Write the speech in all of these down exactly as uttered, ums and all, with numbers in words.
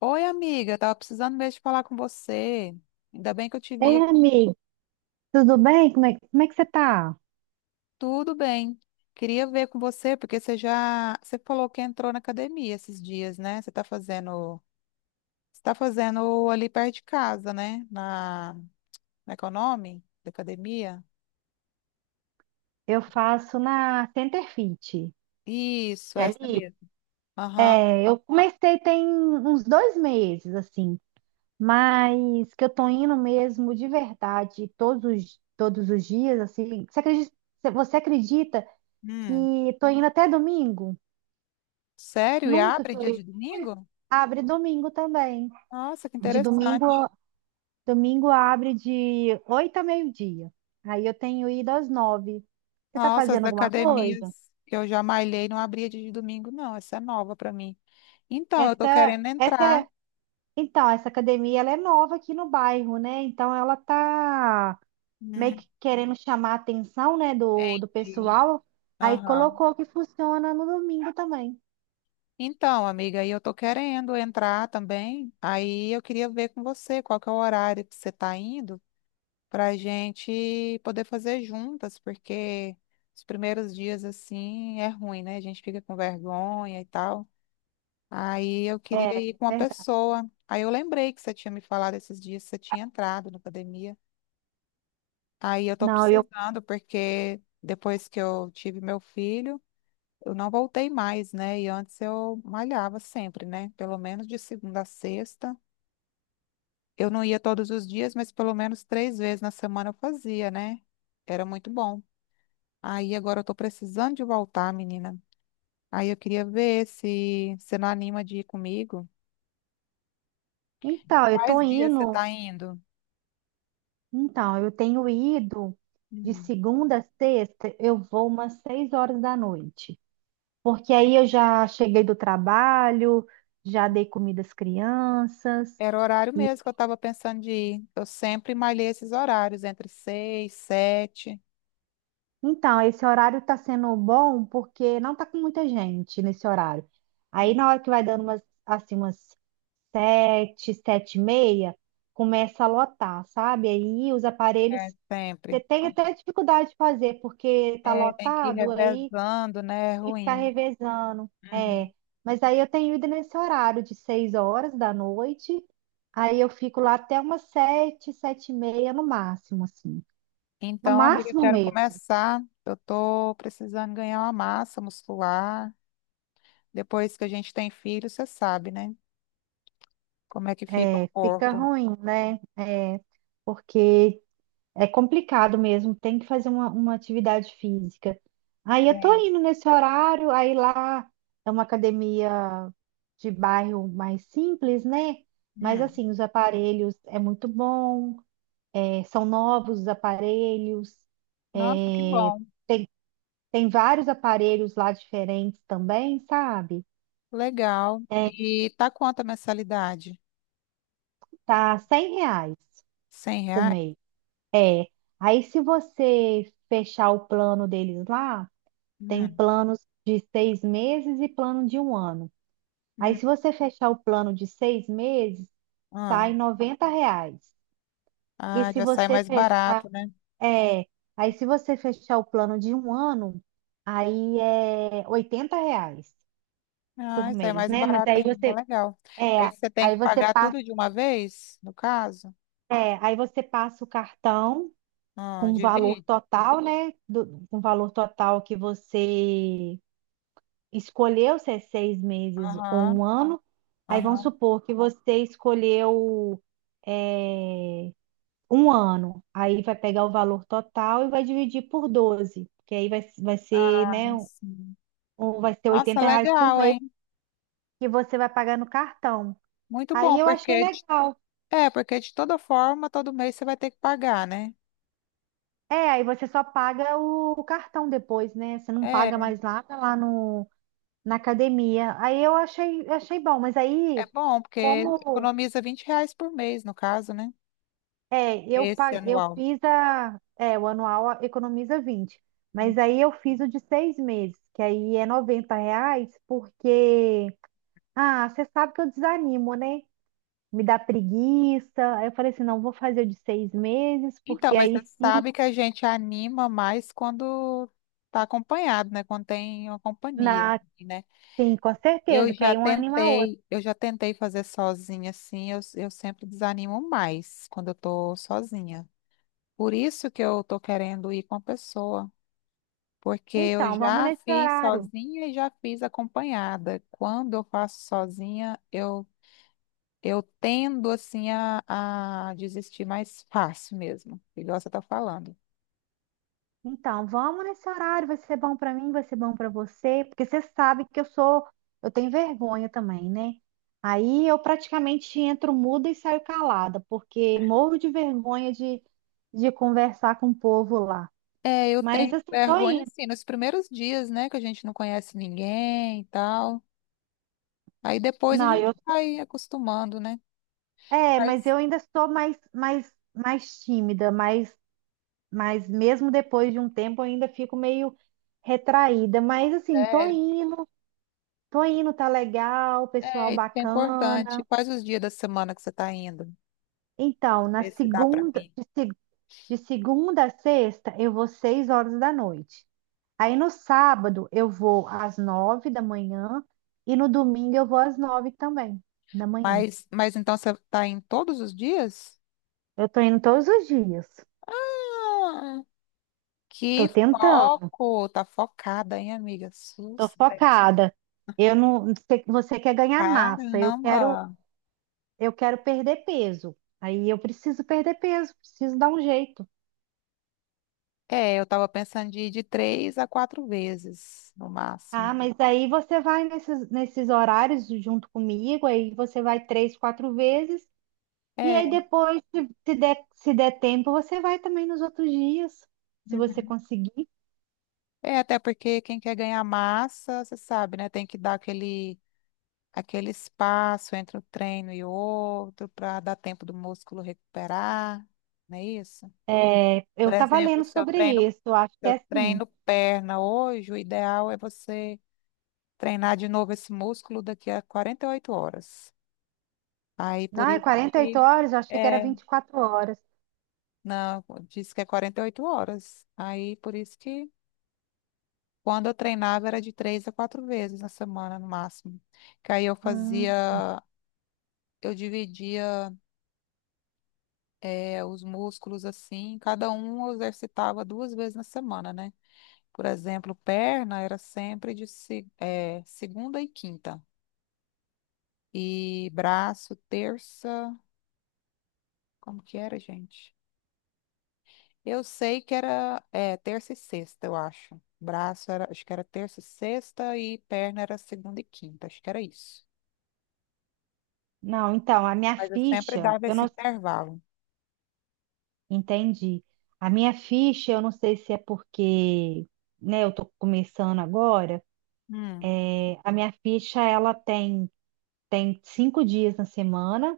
Oi, amiga, tava precisando mesmo de falar com você. Ainda bem que eu te Ei, vi. amigo, tudo bem? Como é, como é que você tá? Tudo bem. Queria ver com você, porque você já, você falou que entrou na academia esses dias, né? Você tá fazendo, você tá fazendo ali perto de casa, né? Na, na Econome, da academia. Eu faço na Center Fit. Isso, É essa ali, mesmo. Aham. é, eu comecei tem uns dois meses, assim, mas que eu tô indo mesmo de verdade todos os, todos os dias, assim. Você acredita, você acredita Hum. que tô indo até domingo? Sério? E Nunca abre que dia de eu... domingo? Abre domingo também. Nossa, que De domingo, interessante. domingo abre de oito a meio-dia. Aí eu tenho ido às nove. Você tá Nossa, as fazendo alguma coisa? academias que eu já malhei não abria dia de domingo, não. Essa é nova para mim. Então, eu tô Essa, querendo entrar. essa, então, essa academia ela é nova aqui no bairro, né? Então ela tá meio Hum, que querendo chamar a atenção, né, do, do entendi. pessoal. Aí Aham. colocou que funciona no domingo também. Então, amiga, aí eu tô querendo entrar também. Aí eu queria ver com você qual que é o horário que você tá indo para a gente poder fazer juntas, porque os primeiros dias assim é ruim, né? A gente fica com vergonha e tal. Aí eu É queria ir com uma verdade. pessoa. Aí eu lembrei que você tinha me falado esses dias que você tinha entrado na academia. Aí eu tô Não, eu, precisando, porque depois que eu tive meu filho. Eu não voltei mais, né? E antes eu malhava sempre, né? Pelo menos de segunda a sexta. Eu não ia todos os dias, mas pelo menos três vezes na semana eu fazia, né? Era muito bom. Aí agora eu tô precisando de voltar, menina. Aí eu queria ver se você não anima de ir comigo. então, eu tô Quais dias você indo, tá indo? então, eu tenho ido de Hum. segunda a sexta, eu vou umas seis horas da noite. Porque aí eu já cheguei do trabalho, já dei comida às crianças. Era o horário e mesmo que eu tava pensando de ir. Eu sempre malhei esses horários, entre seis, sete. Então, esse horário está sendo bom porque não está com muita gente nesse horário. Aí, na hora que vai dando umas, assim, umas sete, sete e meia, começa a lotar, sabe? Aí os É, aparelhos, sempre. você tem até dificuldade de fazer, porque tá É, tem que ir lotado, aí revezando, né? É tem que ficar ruim. revezando. Uhum. É, mas aí eu tenho ido nesse horário de seis horas da noite, aí eu fico lá até umas sete, sete e meia no máximo, assim. No Então, amiga, eu máximo. quero começar. Eu tô precisando ganhar uma massa muscular. Depois que a gente tem filho, você sabe, né? Como é que fica o É, fica corpo. ruim, né? É, porque é complicado mesmo, tem que fazer uma, uma atividade física. Aí eu tô Tem. indo nesse horário, aí lá é uma academia de bairro mais simples, né? Mas Hum. assim, os aparelhos é muito bom, é, são novos os aparelhos, Nossa, que é, bom. tem, tem vários aparelhos lá diferentes também, sabe? Legal. É, E tá quanto a mensalidade? tá R$ reais 100 o reais? mês. É. Aí, se você fechar o plano deles lá, tem Hum. planos de seis meses e plano de um ano. Aí, Hum. se você fechar o plano de seis meses, Ah, sai noventa reais. E ah, se já sai você mais fechar, barato, né? é, aí se você fechar o plano de um ano, aí é oitenta reais por Ah, sai mês, mais né? Mas barato aí ainda. você, Legal. Aí é, você tem aí que você pagar passa, tudo de uma vez, no caso? é, aí você passa o cartão Ah, com o valor divide? total, né? Do, com o valor total que você escolheu se é seis meses ou Aham, um ano, aí vamos aham. supor que você escolheu é, um ano, aí vai pegar o valor total e vai dividir por doze, porque aí vai, vai ser, Ah, né, sim. um, vai ser Nossa, oitenta reais por legal, mês hein? que você vai pagar no cartão. Muito Aí bom, eu achei porque de- legal. é, porque de toda forma, todo mês você vai ter que pagar, né? É, aí você só paga o, o cartão depois, né? Você não paga É, mais nada lá no, na academia. Aí eu achei, achei bom, mas é aí, bom, porque como economiza vinte reais por mês, no caso, né? É, eu, Esse pa- eu anual. fiz a. É, o anual economiza vinte. Mas aí eu fiz o de seis meses, que aí é noventa reais, porque. Ah, você sabe que eu desanimo, né? Me dá preguiça. Aí eu falei assim: não, vou fazer o de seis meses, Então, porque mas você aí se. sabe que a gente anima mais quando tá acompanhado, né? Quando tem uma companhia, Na... assim, né? Sim, com Eu certeza, que já aí um anima a outra. tentei, eu já tentei fazer sozinha, assim, eu, eu sempre desanimo mais quando eu tô sozinha. Por isso que eu tô querendo ir com a pessoa. Porque eu Então, vamos já nesse fiz horário. sozinha e já fiz acompanhada. Quando eu faço sozinha, eu, eu tendo assim a, a desistir mais fácil mesmo, igual você está falando. Então, vamos nesse horário, vai ser bom pra mim, vai ser bom pra você, porque você sabe que eu sou, eu tenho vergonha também, né? Aí eu praticamente entro muda e saio calada, porque morro de vergonha de, de conversar com o povo lá. É, eu Mas tenho assim, tô vergonha indo. assim nos primeiros dias, né, que a gente não conhece ninguém e tal. Aí depois a Não, gente eu tô- vai acostumando, né? é, mas Mas eu ainda estou mais mais mais tímida, mais mas mesmo depois de um tempo eu ainda fico meio retraída, mas assim, tô sério, indo, tô indo, tá legal, pessoal é, isso que é importante. bacana. Quais os dias da semana que você está indo? Então, na Ver se dá para segunda, mim. de, se- de segunda a sexta, eu vou seis horas da noite. Aí no sábado eu vou às nove da manhã e no domingo eu vou às nove também da manhã. Mas, mas então você está em todos os dias? Eu tô indo todos os dias. Ah, Tô que tentando, foco! Tá focada, hein, amiga? tô Sucesso. focada. Eu não, você você quer ganhar massa, eu Caramba! quero, eu quero perder peso. Aí eu preciso perder peso, preciso dar um jeito. É, eu tava pensando de ir de três a quatro vezes, no Ah, máximo. mas aí você vai nesses, nesses horários junto comigo, aí você vai três, quatro vezes. E aí É, depois, se se der, se der tempo, você vai também nos outros dias, se você uhum. conseguir. É, até porque quem quer ganhar massa, você sabe, né? Tem que dar aquele, aquele espaço entre um treino e outro para dar tempo do músculo recuperar, não é isso? É, eu Por estava exemplo, lendo se eu sobre treino, isso, eu acho se que eu é assim. treino perna hoje, o ideal é você. Treinar de novo esse músculo daqui a quarenta e oito horas. Aí por Não, é isso quarenta e oito que horas, eu achei que era é, vinte e quatro horas. não, diz que é quarenta e oito horas. Aí por isso que quando eu treinava era de três a quatro vezes na semana no máximo. Que aí eu Hum, fazia, eu dividia é, os músculos assim, cada um eu exercitava duas vezes na semana, né? Por exemplo, perna era sempre de se- é, segunda e quinta. E braço, terça, como que era, gente? Eu sei que era é, terça e sexta, eu acho. Braço era, acho que era terça e sexta e perna era segunda e quinta, acho que era isso. não, então, a minha Mas eu sempre ficha, dava eu esse não intervalo. entendi. A minha ficha, eu não sei se é porque, né, eu tô começando agora. Hum, A minha ficha, ela tem, tem cinco dias na semana.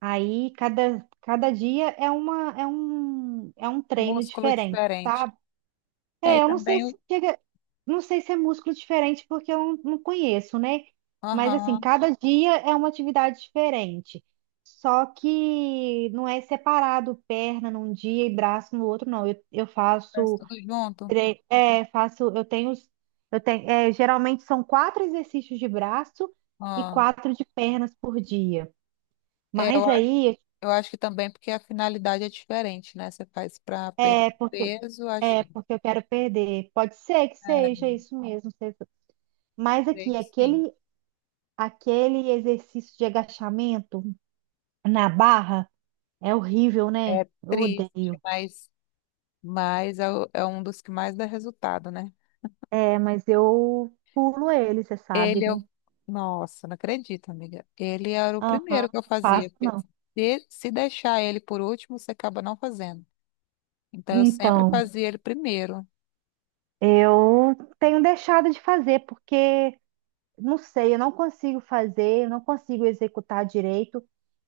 Aí cada, cada dia é uma é um é um treino músculo diferente, diferente. sabe? É, e É, eu não sei também, o- se chega, não sei se é músculo diferente porque eu não, não conheço, né? Mas assim, aham, cada dia é uma atividade diferente. Só que não é separado perna num dia e braço no outro, não. Eu, eu faz faço, tudo junto. tre- é, faço, eu tenho, os- eu tenho, é, geralmente são quatro exercícios de braço e Ah, quatro de pernas por dia. é, eu Mas acho, aí, eu acho que também porque a finalidade é diferente, né? Você faz para perder É porque peso, acho é que porque eu quero perder. Pode ser que é, seja isso mesmo. seja- Mas creio aqui, que sim. aquele aquele exercício de agachamento na barra é horrível, né? É Eu triste, odeio. mas, mas é, o- é um dos que mais dá resultado, né? É, mas eu pulo ele, você sabe, Ele eu, né? nossa, não acredito, amiga. Ele era o Aham, primeiro que eu não fazia. faço Porque não. Se, se deixar ele por último, você acaba não fazendo. Então eu sempre Então, fazia ele primeiro. eu tenho deixado de fazer porque não sei, eu não consigo fazer, eu não consigo executar direito.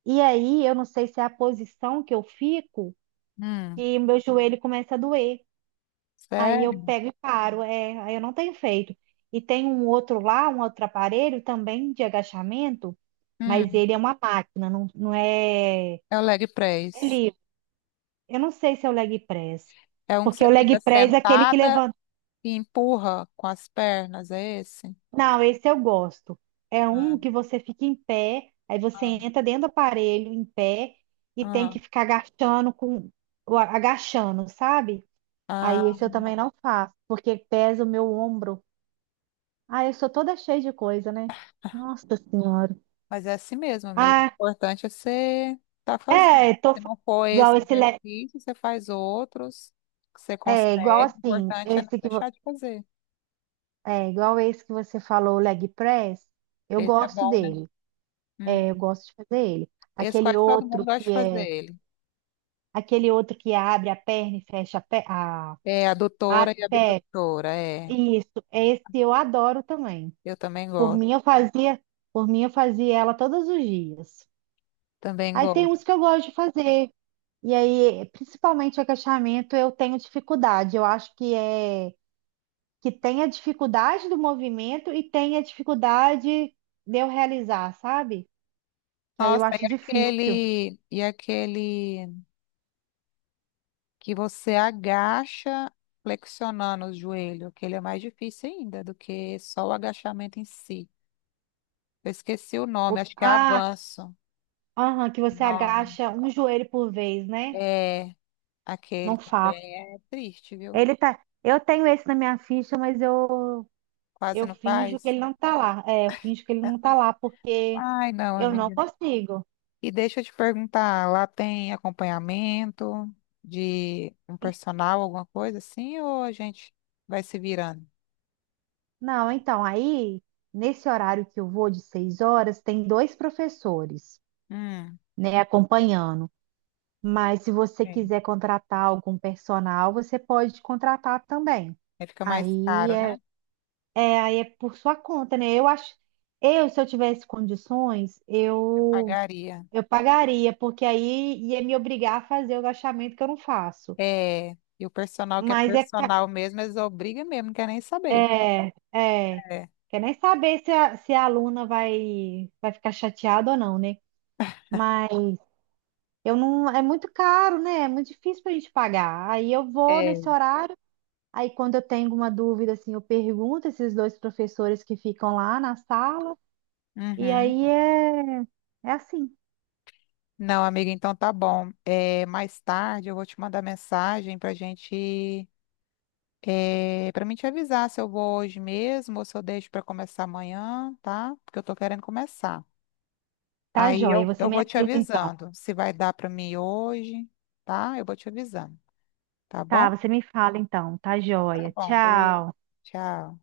E aí, eu não sei se é a posição que eu fico Hum, e meu joelho começa a doer. Aí eu sério? pego e paro, é, aí eu não tenho feito. E tem um outro lá, um outro aparelho também de agachamento, mas Hum, ele é uma máquina, não, não é, é o leg é press. livre. Eu não sei se é o leg press, É um que porque você o leg fica press é aquele que sentada levanta. e empurra com as pernas, é esse? Não, esse eu gosto. É um Ah, que você fica em pé, aí você ah, entra dentro do aparelho em pé e tem ah, que ficar agachando com o- agachando, sabe? Aí ah. esse eu também não faço, porque pesa o meu ombro. Ah, eu sou toda cheia de coisa, né? Nossa Senhora. Mas é assim mesmo, amigo. Ah, O importante é você estar fazendo. é, tô Se fa- não for igual esse esse le- exercício, você faz outros que você é igual consegue. O assim, importante é não esse que vo- deixar de fazer. é igual esse que você falou, o leg press, eu Esse é gosto bom, né? dele. É, Hum. eu gosto de fazer ele. Esse Aquele quase todo mundo outro gosta que de fazer é ele. aquele outro que abre a perna e fecha a, pe- a, É, a adutora e perna. abdutora, é. Isso, esse eu adoro também. Eu também Por gosto. mim eu fazia, por mim eu fazia ela todos os dias. Também Aí tem gosto. uns que eu gosto de fazer. E aí, principalmente o agachamento, eu tenho dificuldade. Eu acho que é que tem a dificuldade do movimento e tem a dificuldade de eu realizar, sabe? Que aí eu Nossa, e acho difícil. aquele, e aquele que você agacha flexionando o joelho, aquele é mais difícil ainda do que só o agachamento em si. Eu esqueci o nome, O- acho que é Ah, Avanço. aham, que O você Nome. agacha um joelho por vez, né? É, aquele Não faço. também é triste, viu? Ele tá. Eu tenho esse na minha ficha, mas eu, Quase eu não finjo que faz. ele não tá lá. É, eu finjo que ele não tá lá porque Ai, não, eu não amiga. consigo. E deixa eu te perguntar, lá tem acompanhamento de um personal, alguma coisa assim, ou a gente vai se virando? Não, então, aí, nesse horário que eu vou de seis horas, tem dois professores, Hum, né, acompanhando. Mas se você bem. quiser contratar algum personal, você pode contratar também. Aí fica mais Aí caro, é, né? é- aí é por sua conta, né? Eu acho, eu, se eu tivesse condições, Eu eu pagaria. eu pagaria, porque aí ia me obrigar a fazer o agachamento que eu não faço. É, e o personal que é Mas é, ca- personal mesmo, eles obrigam mesmo, não quer nem saber. é, é, É. quer nem saber se a, se a aluna vai, vai ficar chateada ou não, né? Mas Eu não, é muito caro, né? É muito difícil para a gente pagar. Aí eu vou nesse É. horário, aí quando eu tenho uma dúvida, assim, eu pergunto esses dois professores que ficam lá na sala, e Uhum. aí é, é assim, Não, amiga, então tá bom. É, mais tarde eu vou te mandar mensagem pra gente, é, pra mim te avisar se eu vou hoje mesmo ou se eu deixo pra começar amanhã, tá? Porque eu tô querendo começar. tá Aí eu, joia. Você eu me vou te avisa então. avisando se vai dar pra mim hoje, tá? Eu vou te avisando, tá bom? Tá, você me fala então, tá Então tá joia. bom, beijo. Tchau. Tchau.